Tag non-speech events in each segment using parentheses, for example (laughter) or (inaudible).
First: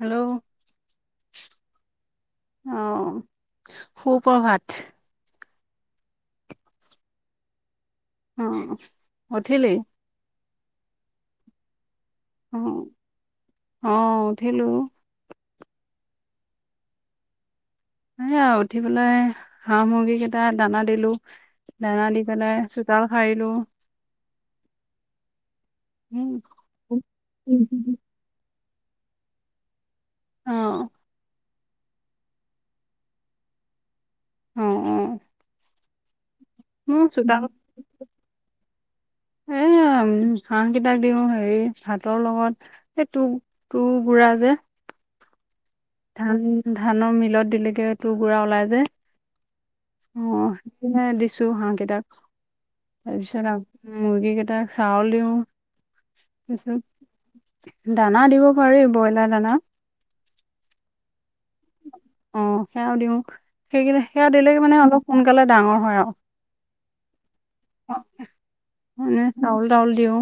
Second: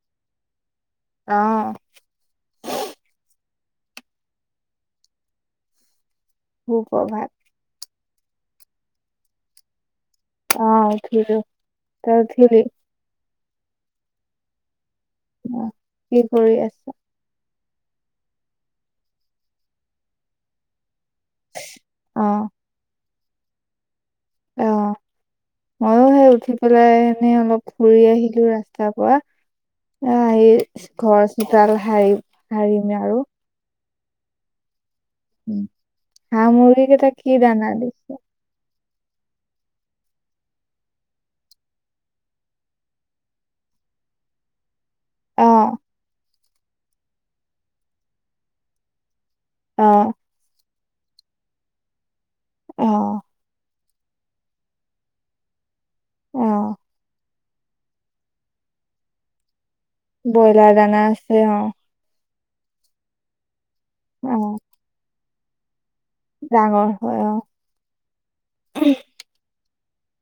Hello অ' অ সু প্ৰভাত। সুপ্ৰভাত। অ' উঠিলি। অ' উঠিলো তই অ উঠিলি। অ' উঠিলো। আহ কি কৰি আছা সে আও উঠি পেলাই হাঁহ মুৰ্গী কেইটা দানা দিলো। দানা অ দি পেলাই, চোতল হাৰিলোঁ। অ। মইও উম সেই উঠি পেলাই এনেই অলপ ফুৰি আহিলো ৰা স্তা পৰা। এ আহি অ অ ঘৰ চোতাল হাৰি হাৰিমে আৰু। অ অ। হাঁহ মুৰ্গী মোৰ কেইটা কি দানা দিছ? উম, (unintelligible) হাঁহ কেইটাক দিওঁ হেৰি ভাতৰ লগত সেই তটো তু গুৰা যে অ' ধান ধানৰ মিলত দিলেকে তোৰ গুড়া ওলাই যে অ' নে দিছো হাঁহ কেইটাক অ তাৰপিছত আৰু মুৰ্গী কেইটাক চাউল দিওঁ। অ তাৰ পিছত, দানা দিব পাৰি, ব্ৰইলাৰ দানা। ব্ৰইলাৰ দানা আছে অ। অ সেয়াও দিওঁ। সেই কেনে সেয়া অ দিলে মানে অলপ সোনকালে ডাঙৰ হয় আৰু। ডাঙৰ হয় অ। মানে চাউল টাউল দিওঁ।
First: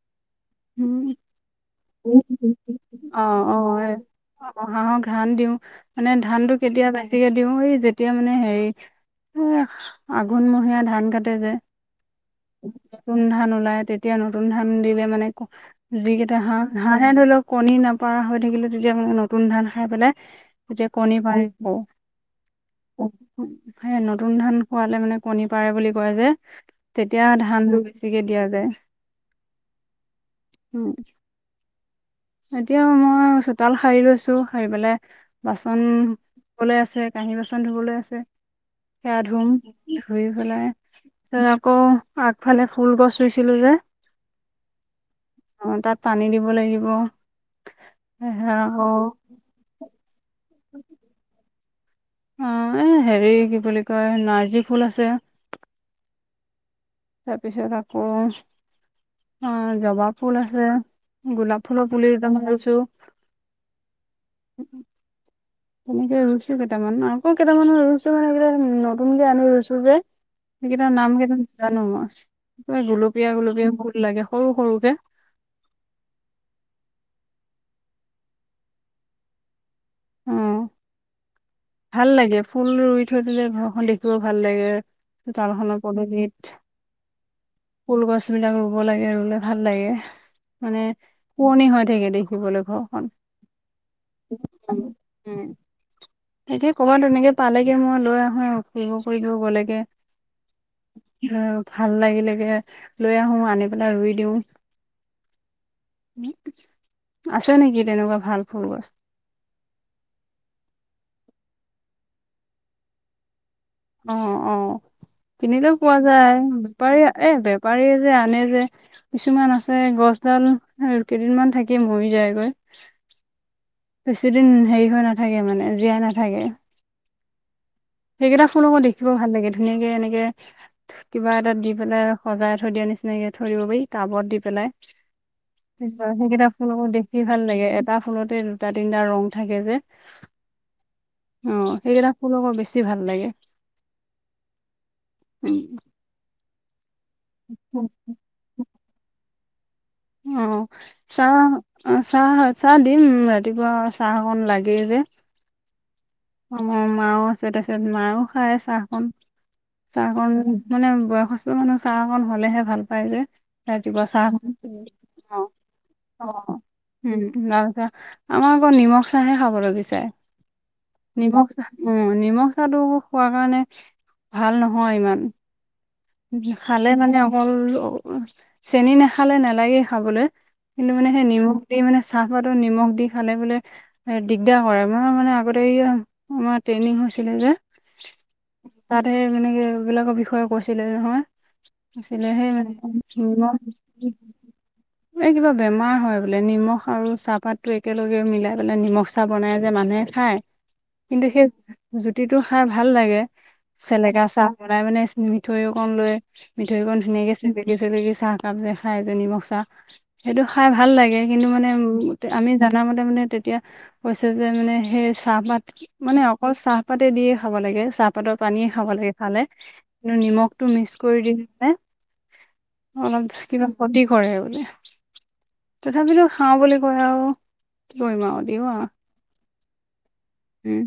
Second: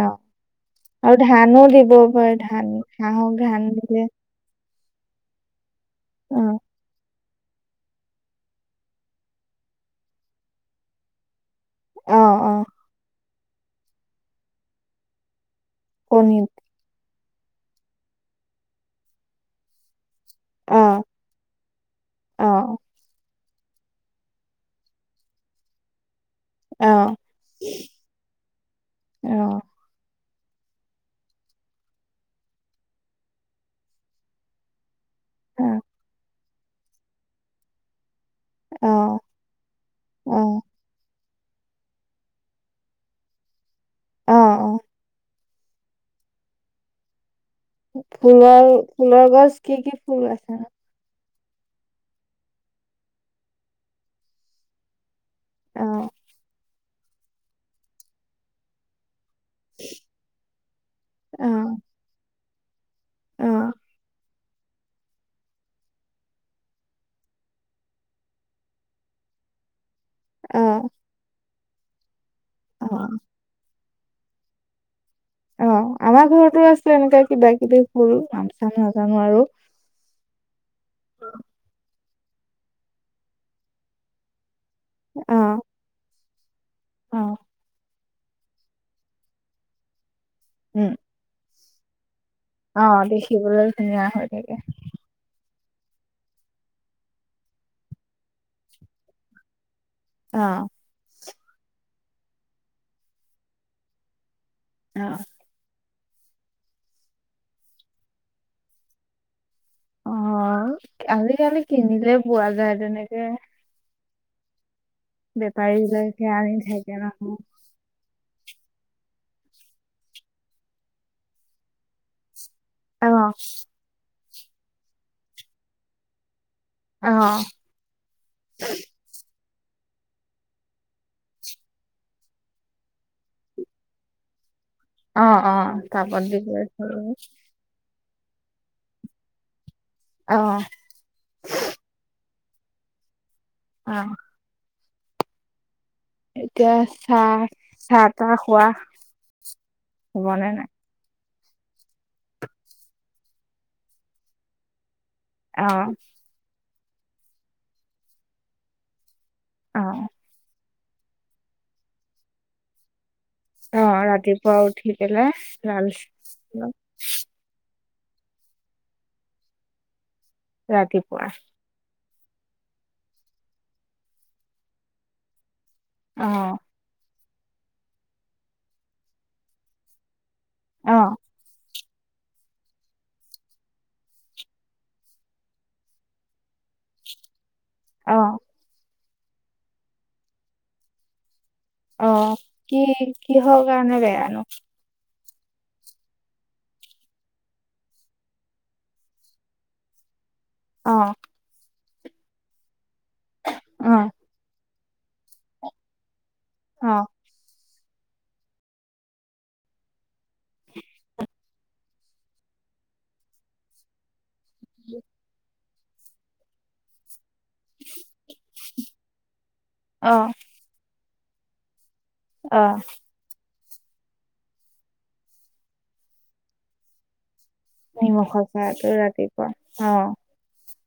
অ' উম। আৰু ধানো দিব পাৰে, ধান অ হাঁহক অ ধান এ দিলে অ হাঁহক ধান দিও মানে অ ধানটো কেতিয়া পায়। গতিকে দিওঁৰি যেতিয়া মানে হেৰি আঘোণমহীয়া ধান কাটে যে। অ অ নতুন ধান ওলাই তেতিয়া নতুন ধান দিলে মানে। যিকেইটা কণীত হাঁহ, হাঁহে ধৰি লওক কণী নাপাৰা হৈ থাকিলে তেতিয়া আ নতুন ধান খাই পেলাই। অ যে কণী ভাজিব। অ সে নতুন ধান খোৱালে মানে কণী পাৰে বুলি কয় যে। অ তেতিয়া ধানটো বেছিকে দিয়া যায় অ', উ। এতিয়া মই চোতাল সাৰি লৈছো সাৰি পাই অ', বাচন। ধুবলৈ আছে। কাঁহী, বাচন ধুবলৈ আছে। অ', সেয়া ধুম ধুই অ', পেলাই যে আকৌ আগফালে ফুল গছ ৰুইছিলো যে। অ', অ' তাত পানী দিব লাগিব। সেয়া ফুলৰ, আকৌ ফুলৰ গছ কি কি ফুল আছে। অ' এ হেৰি কি বুলি কয় নাৰ্জী ফুল আছে। অহ। তাৰপিছত আকৌ। অ' জবা ফুল আছে। গোলাপ অ', ফুলৰ পুলি মই লৈছো। অ', (inaudible) তেনেকে ৰুইছো কেইটামান আকৌ কেইটামানত ৰুইছো মানে এই নতুনকে আনি ৰুইছো যে। অ', সেইকেইটাৰ নাম কেইটা জানো মই অ', গুলপীয়া গুলপীয়া সেই লাগে সৰু সৰুকে অ' আমাৰ ঘৰতো আছে এনেকে কিবা কিবি ভুল নাম চাম নাজানো আৰু। অহ। ভাল লাগে ফুল ৰুই থৈ দিলে ঘৰখন দেখিব ভাল লাগে অ', চোতালখনৰ পদূলিত। অ'। ফুলগছ বিলাক ৰুব লাগে, ৰুলে ভাল লাগে। মানে উম, শুৱনি হয় থাকে দেই। দিবলৈ অ', ঘৰখন। দেখিবলৈ ধুনীয়া হৈ থাকে উম, এতিয়া ক'বাত এনেকে পালেগে মই লৈ আহো ফুৰিব কৰিব গ'লেগে। আহ। আহ, ভাল লাগিলেগে লৈ আহো আনি পেলাই ৰুই দিও। অ'। আছে নেকি, তেনেকুৱা ভাল ফুল গছ? অ' আজিকালি কিনিলে পোৱা যায় তেনেকে। অ' অ' বেপাৰী কিনিলেও পোৱা বিলাকে যায়, আনি থাকে বেপাৰী এ নহয়। বেপাৰীয়ে যে আনে যে। কিছুমান আছে গছডাল কেইদিনমান থাকি মৰি যায়গৈ। অ'। বেছিদিন হেৰি হৈ নাথাকে, মানে জীয়াই নাথাকে। আহ। (unintelligible) দেখিবও ভাল লাগে। ধুনীয়াকে এনেকে কিবা এটাত দি পেলাই সজাই থৈ দিয়া নিচিনাকে থৈ দিব পাৰি টাবত দি পেলাই। অ', অ', টাবত দি সেইকেইটা পেলাই থৈ ফুলবোৰ দেখি ভাল লাগে। এট টা ফুলতে দুটা-তিনটা ৰং থাকে যে। আহ। অ', (unintelligible) বেছি ভাল লাগে। অ'। উম। এতিয়া চাহ - চাহ তাহ খোৱা হবনে অ', নাই? চাহ অ' চাহ - চাহ দিম ৰাতিপুৱা চাহ অকণ লাগেই যে। অঁ। অ' মাও আছে তাতে মাও খায় চাহখন- অ', চাহকন - - মানে বয়সস্থ মানুহ চাহ অকন হলেহে ভাল পায় যে। ৰাতি অ', বচা ৰাতিপুৱা উঠি পেলাই অ লাল অ উম আৰুত (inaudible) আমাৰ আকৌ নিমখ চাহে খাবলৈ বিচাৰে। ৰাতিপুৱা নিমখ চাহ, উম নিমখ চাহটোৰ খোৱা কাৰণে ভাল নহয় ইমান। অ', খালে মানে অকল, চেনী নাখালে নালাগে খাবলৈ। কিন্তু মানে অ', সেই নিম দি মানে চাহপাতো নিমখ দি খালে বোলে এ দিগদাৰ কৰে মই মানে আগতে আমাৰ ট্ৰেইনিং হৈছিলে যে, অ', ততে সেই মনে কি এইবিলাকৰ বিষয়ে কৈছিলে যে নহয়। আছিলিল অ', আহে কি মান কিহৰ কাৰণে বেয়ানো? (inaudible) এই কিবা বেমাৰ হয় বোলে নিমখ আৰু চাহপাতো একেলগে মিলাই পেলাই নিমখ চাহ বনাই যে মানুহে খায়। অ', কিন্তু সেই জুতিটো খাই ভাল লাগে, অ', চেলেকা চাহ বনাই মানে মিঠৈ অকন লৈ, মিঠৈ অকন অ', ধুনীয়াকে চ চাহ কাপ যে খাই যে নিমখ চাহ, সেইটো খাই ভাল লাগে কিন্তু মানে আমি জনা মতে মানে তেতিয়া কৈছে যে মানে সেই চাহপাত মানে অকল চাহপাত দিয়ে খাব লাগে চাহপাতৰ পানীয়ে খাব লাগে খালে কিন্তু নিমখটো মিক্স কৰি দি আহ। অলপ কিবা ক্ষতি কৰে বোলে, তথাপিতো খাওঁ বুলি কয় আৰু। কি কৰিম আৰু নিমখৰ দিওঁ খাই আৰু তো ৰাতিপুৱা অ' উম,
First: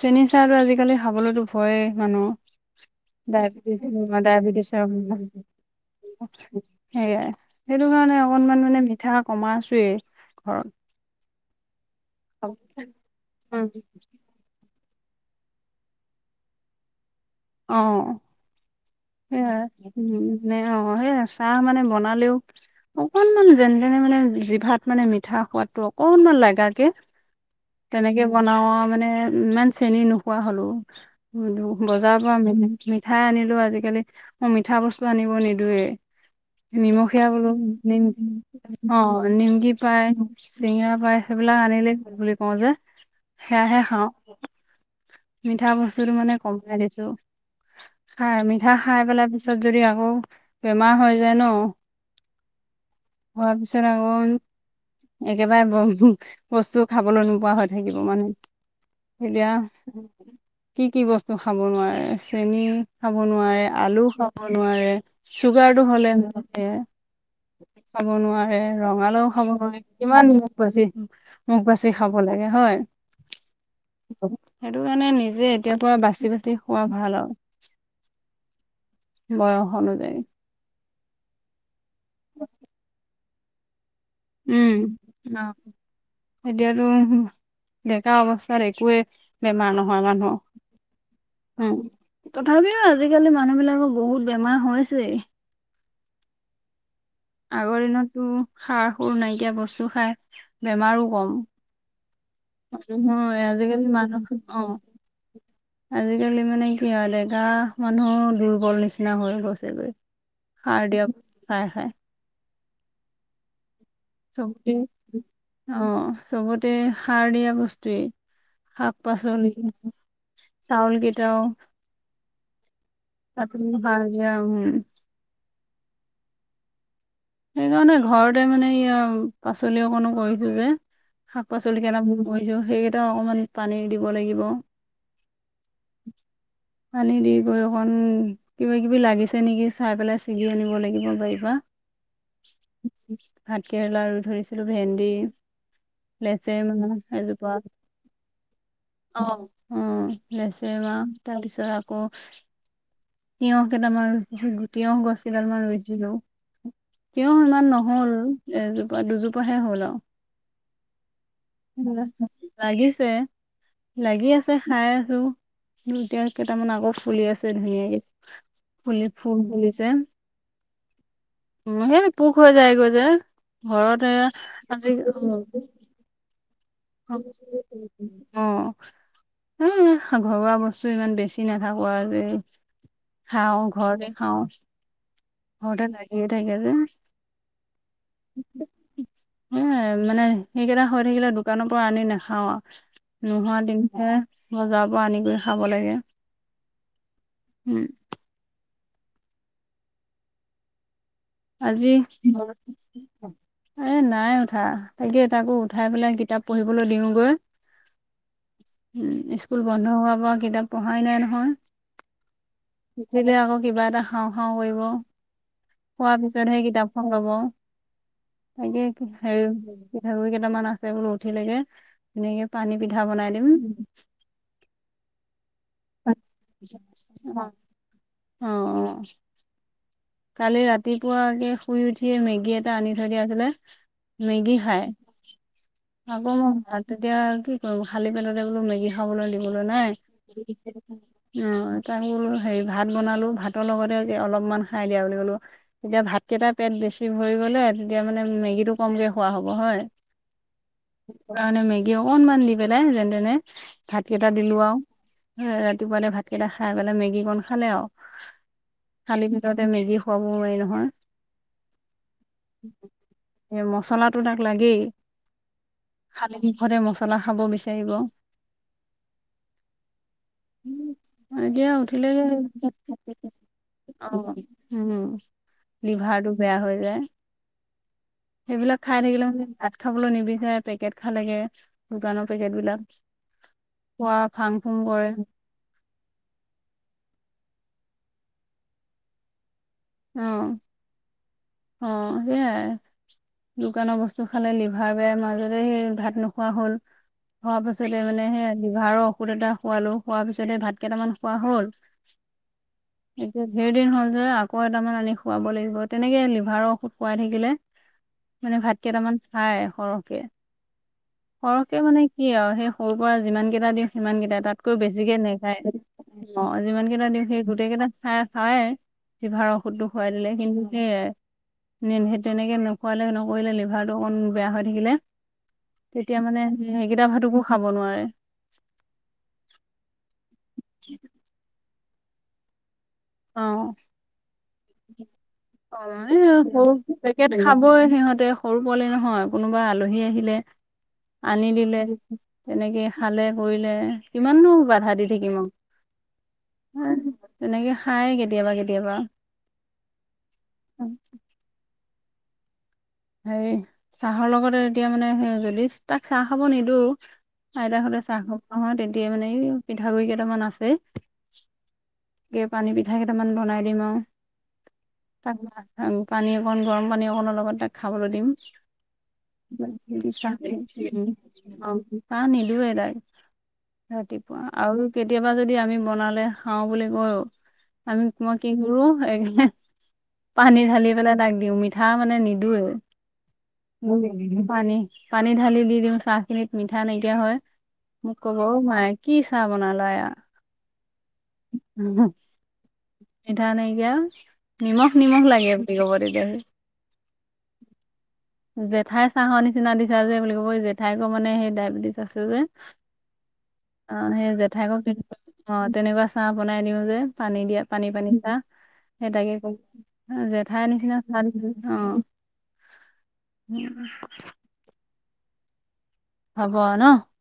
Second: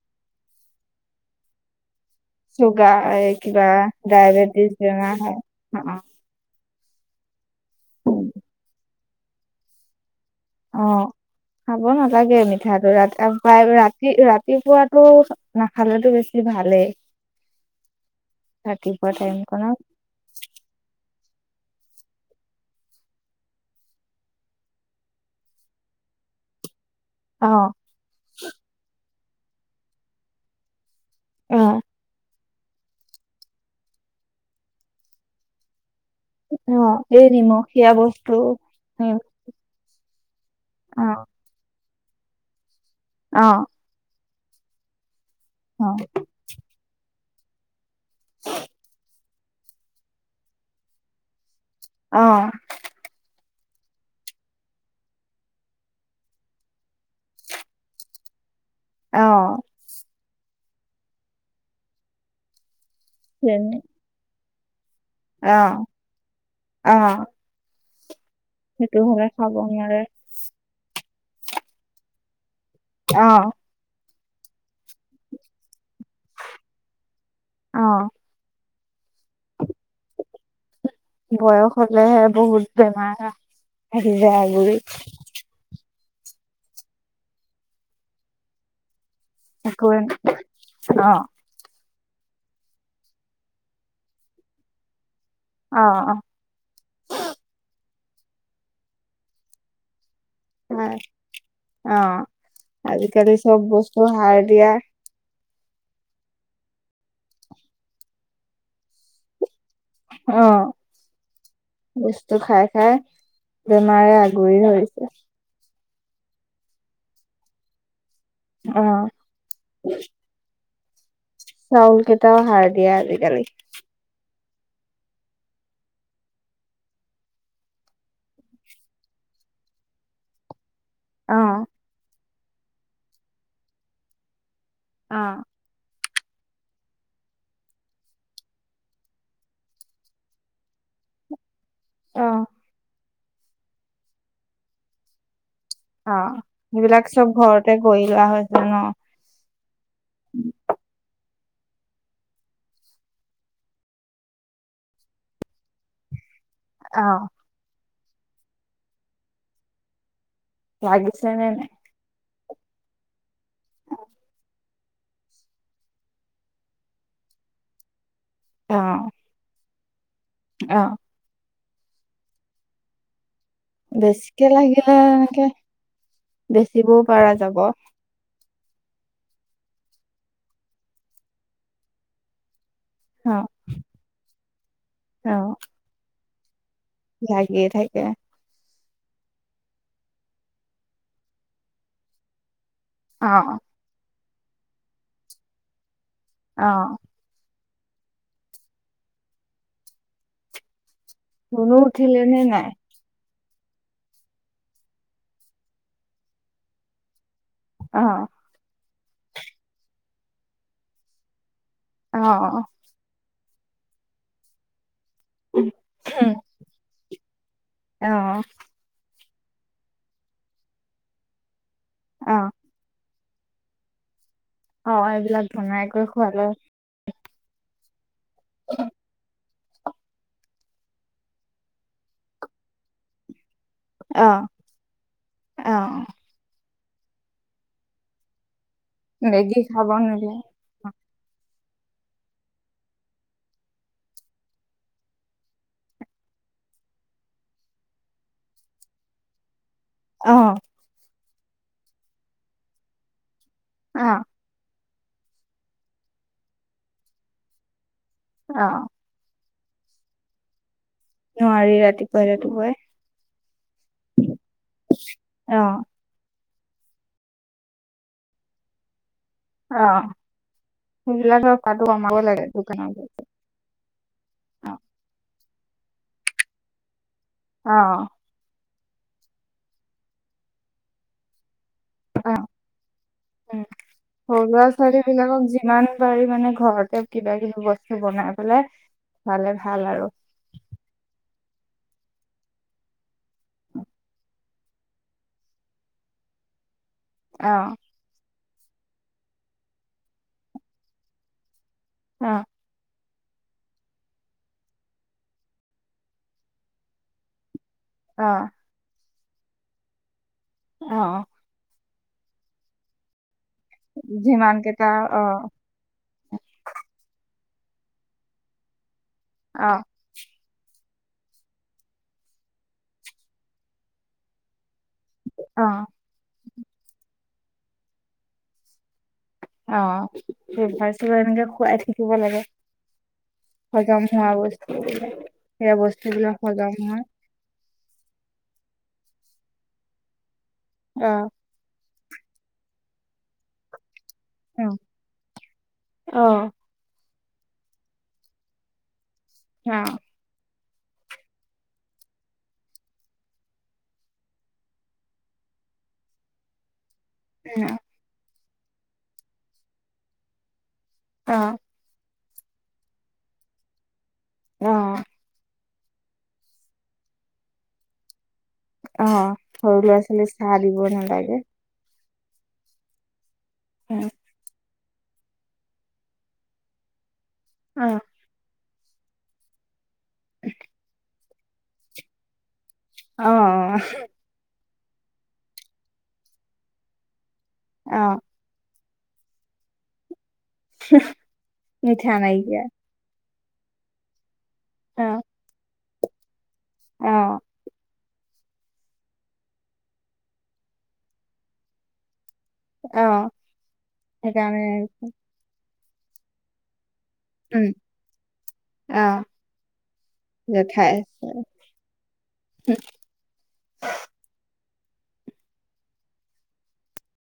চেনী চাহটো আজিকালি খাবলৈতো ভয়ে। মানো চুগাৰ এই কিবা ডাইবেটিছ ডাইবেটিছ ডায়েবেটিছ বেমাৰ হয় অ', (unintelligible) সেয়াই, সেইটো কাৰণে অকনমান মানে মিঠা কমাইছোৱেই। ঘৰত অ খাব নালাগে মিঠাটো ৰাতি প্ৰায় ৰাতি ৰাতিপুৱাত টো নাখালেতো বেছি ভালেই অ ৰাতিপুৱা সেয়াই, টাইমকনত উম নে সেই আছে চাহ মানে বনালেও অকনমান যেনে- তেনে মানে জিভাত মানে মিঠা সোৱাদটো অকনমান লাগাকে অ', তেনেকে বনাও আৰু মানে, ইমান চেনি নোখোৱা হলো অ', (unintelligible) বজাৰৰ পৰা মিঠাই আনিলেও আজিকালি, মই মিঠা বস্তু আনিব নিদিওয়ে। অ এই নিমখীয়া বোলো, নিমখীয়া নিমকি বস্তু অ উম, নিমকি পাই, চিঙৰা পাই সেইবিলাক আনিলে বুলি কওঁ যে সেয়াহে খাওঁ। মিঠা বস্তুটো মানে কমাই দিছে। খাই মিঠা খাই পেলাই পিছত যদি আকৌ বেমাৰ হৈ যায় ন অ। হোৱাৰ পিছত আকৌ একেবাৰে ব বস্তু খাবলৈ নোপোৱা হৈ থাকিব মানে। এতিয়া অ', কি কি বস্তু খাব নোৱাৰে, চেনি খাব নোৱাৰে, তেনে আলু খাব নোৱাৰে, চুগাৰটো হ'লে ন খাব নোৱাৰে, ৰঙালাও খাব নোৱাৰে, কিমান মুখ বাচি মুখ বাচি খাব লাগে হয়? অহ। সেইটো কাৰণে নিজে এতিয়াৰ পৰা বাচি বাচি খোৱা ভাল অ', আৰু বয়স অনুযায়ী। বয়স হলেহে বহুত বেমাৰ আহি যাই আগুৰি। উম, এতিয়াতো ডেকা অৱস্থাত একোৱে বেমাৰ একোৱে নহয় মানুহ, অ', উম। তথাপিও আজিকালি মানুহবিলাকৰ বহুত বেমাৰ হৈছেই। অ অ। আগৰ দিনতটো সাৰ সুৰ নাইকিয়া বস্তু খাই হয়। বেমাৰো কম। অ', আজিকালি মানুহৰ চব আজিকালি বস্তু মানুহ সাৰ দিয়া। অ', আজিকালি মানে কি হয় ডেকা মানুহ দুৰ্বল নিচিনা হৈ গৈছ ছে গৈ অ', সাৰ দিয়া হয় হয়। হে? বেমাৰে আগুৰি চবতে ধৰিছে। অ চবতে সাৰ দিয়া বস্তুৱেই, অ', শাক-পাচলি চাউলগিৰ চাউল কেইটাও সাৰ দিয়া আজিকালি। তাতো সাৰ (unintelligible) সেইকাৰণে ঘৰতে মানে এইয়াও পাচলি অকণো কৰিছো যে অ', শাক-পাচলি কেইটা (unintelligible) কৈছ সেইগেইটাও অকমান পানী দিব লাগিব। আ। (inaudible) পানী দি গৈ অকণ কিবা কিবি লাগিছে নেকি চাই পেলাই ছিগি আনিব লাগিব বাৰীপা। অ। ভাত কেৰেলা ৰুই ধৈছিলো ভেন্দি অ লেচেৰা মাহ সেইবিলাক চব এজোপা ঘৰতে কৰি লোৱা হৈ হৈছে ন। অ' অ' লেচেৰা তাৰপিছত আকৌ তিয়হ কেইটামান ৰুই, তিয়হ গছ কেইডাল মান ৰুইছিলোঁ। অ তিয়হ ইমান নহল এজোপা-দুজোপাহে হল আও। লাগি লাগিছে। লাগি আছে, খাই আছো। এতিয়া কেইটামান আকৌ ফুলি আছে ধুনীয়াকে। ফুলি-ফুল ফুলিছে। আহ। উ, সেই পোক হৈ যায়গৈ যে, ঘৰতে বেছিকে লাগিলে আজি এনেকে বেচিবও পাৰা যাব। অ' এ ঘৰুৱা বস্তু ইমান বেছি নাথাকো আৰু। খাওঁ ঘৰতে খাওঁ অ ঘৰতে লাগিয়ে থাকে যে। লাগিয়ে থাকে। এ মানে, সেইকেইটা হৈ থাকিলে দোকানৰ পৰা আনি নাখাও আও। অ নোহোৱা দিনহে বজাৰৰ পৰা আনি কৰি খাব লাগে। আহ। উম। ধুনু আজি উঠিলে নে নাই (unintelligible) এ নাই উঠা, তাকে তাকো উঠাই পেলাই কিতাপ পঢ়িবলৈ দিওঁগৈ। অ। উম স্কুল বন্ধ হোৱাৰ পৰা কিতাপ পঢ়াই নাই নহয়। অ। সেইদিনা আক কিবা এটা খাওঁ খাওঁ কৰিব উম। খোৱাৰ পিছতহে কিতাপখন লব অ তাকে কি হেৰি পিঠাগুড়ি কেইটামান আছে বোলো উঠিলেকে অ হেনেকে পানী পিঠা বনাই দিম। অ' এইবিলাক বনাই কৰি খোৱালে অ' অ'। কালি ৰাতিপুৱাকে শুই উঠিয়ে, মেগী এটা আনি থৈ দিয়া আছিলে। অ মেগী খাই অ আকৌ মই ভাত তেতিয়া কি কম খালি পেটতে বোলো মেগি খাবলৈ মেগী দিবলৈ নাই। খাব নিদিয়ে অ। তাঙল হেৰি ভাত বনালোঁ ভাতৰ লগতে অলপমান খাই দিয়া বুলি ক'লো তেতিয়া ভাতকেইটা পেট বেছি ভৰি গ'লে তেতিয়া মানে মেগীটো কমকে খোৱা হ'ব হয়। অহ। সে কাৰণে মেগী অকনমান দি পেলাই যেন তেনে ভাত অ কেইটা দিলো আও। ৰাতিপুৱাতে ভাতকেইটা খাই পেলাই মেগী কন খালে আও। অহ। তিহতে মেগি খুৱাব নোৱাৰি নহয়। নোৱাৰি ৰাতিপুৱাই ৰাতিপুৱাই এ মচলাটো তাক লাগেই। অহ। হতে মছলা খাব বিচাৰিব। অ সেইবিলাক এতিয়া খোৱাটো কমাব উঠিলেগে। লাগে দোকানত গৈ। অ অ উম লিভাৰটো বেয়া হৈ যায়। অহ। সেইবিলাক খাই থাকিলে মানে ভাত খাবলৈ নিবিচাৰে পেকেট খাল লোগে দোকানৰ পেকেট বিলাক। উ খোৱা সৰু ফাং লৰা ফুং ছোৱালী কৰে বিলাকক যিমান পাৰি মানে ঘৰতে কিবা কিবি বস্তু বনাই পেলাই খালে ভাল আৰু অ অ সেইয়ায়। দোকানৰ বস্তু খালে লিভাৰ বেয় মাজতে ভাত নোখোৱা হ'ল। অ হোৱা পাছত এ মানে সেই লিভাৰৰ ঔষধ এটা খোৱালো হোৱাৰ পিছতহে ভাত কেইটামান খোৱা হ'ল অ। এতিয়া ধেৰ দিন হ'ল যে আকৌ এটামান আনি খুৱাব লাগিব তেনেকে লিভাৰৰ ঔষধ খোৱাই থাকিলে অ মানে ভাত কেইটামান খাই সৰহকে অ সৰহকে মানে কি আৰু সেই সৰুৰ পৰা যিমান যিমান কেইটা দিওঁ সিমান কেইটা যিমান তাতকৈ বেছিকে অ নেখায় অ যিমান কেইটা দিওঁ সেই গোটেই কেইটা খাই খাই লিভাৰৰ অ ঔষধটো খুৱাই দিলে কিন্তু সেয়াই সেই তেনেকে নোখোৱালে নকৰিলে লিভাৰটো অকণ বেয়া হৈ থাকিলে অ তেতিয়া মানে সেইকেইটা ভাটকো খাব নোৱাৰে। অ স ফাষ্টতে এনেকে খুৱাই থাকিব লাগে। অ সজম হোৱা বস্তু। অ এ সৰু পেকেট খাবই সিহতে সৰু পোৱালি নহ। হয় কোনোবা আলহী আহিলে অ আনি দিলে তেনেকে খালে কৰিলে কিমান অ বাধা দি থাকি মই অ তেনেকে খায়াই কেতিয়াবা কেতিয়াবা। অ' উম, হে চাহৰ লগতে এতিয়া মানে সে যদি তাক চাহ খাব নিদিওঁ। আইত হতে চাহ খাওঁব হয় তেতিয়া মানে পিঠাগুৰি কেইটামান আছে অ' পানী পিঠা কেইটামান বনাই দিম অ আৰু তাক পানী অকণ গৰম পানী অকণনৰ লগত তাক খাবলৈ দিম। অ সৰু ল'ৰা ছোৱালী চাহ দিব নালাগে। অ', নিদোয়ে ডাইৰেক্ট, ৰাতিপুৱা আৰু কেতিয়াবা যদি আমি বনালে খাওঁ বুলি কৈয়ো, অ আমি, মই কি (unintelligible) পানী ঢালি পেলাই তাক দিওঁ, মিঠা মানে নিদোয়েই। (unintelligible) অ পানী, পানী ঢালি দি দিওঁ, চাহখিনিত মিঠা নাইকিয়া হয়। অ মুক ক'ব অ' মাই ইয়াৰ কি চাহ বনালা এয়া মিঠা নাই কিয়া। মিঠা নাইকিয়া নিমখ অ নিমখ লাগে বুলি ক'ব তেতিয়াহ। অ' জেঠাইৰ চাহৰ নিচিনা দিছা যে বুলি ক'ব এই জেঠাইকো মানে সেই ডায়বেটিছ আছে যে অ অ' সেই সেইকাৰণে জেঠাইকক অ' তেনেকুৱা চাহ বনাই দিও যে। পানী দিয়া উম পানী পানী দিয়া অ সেই তাকে কম জেঠাইৰ জেঠাই নিচিনা চাহ আছে দিচ অ' (unintelligible) উম, হ'ব আ ন।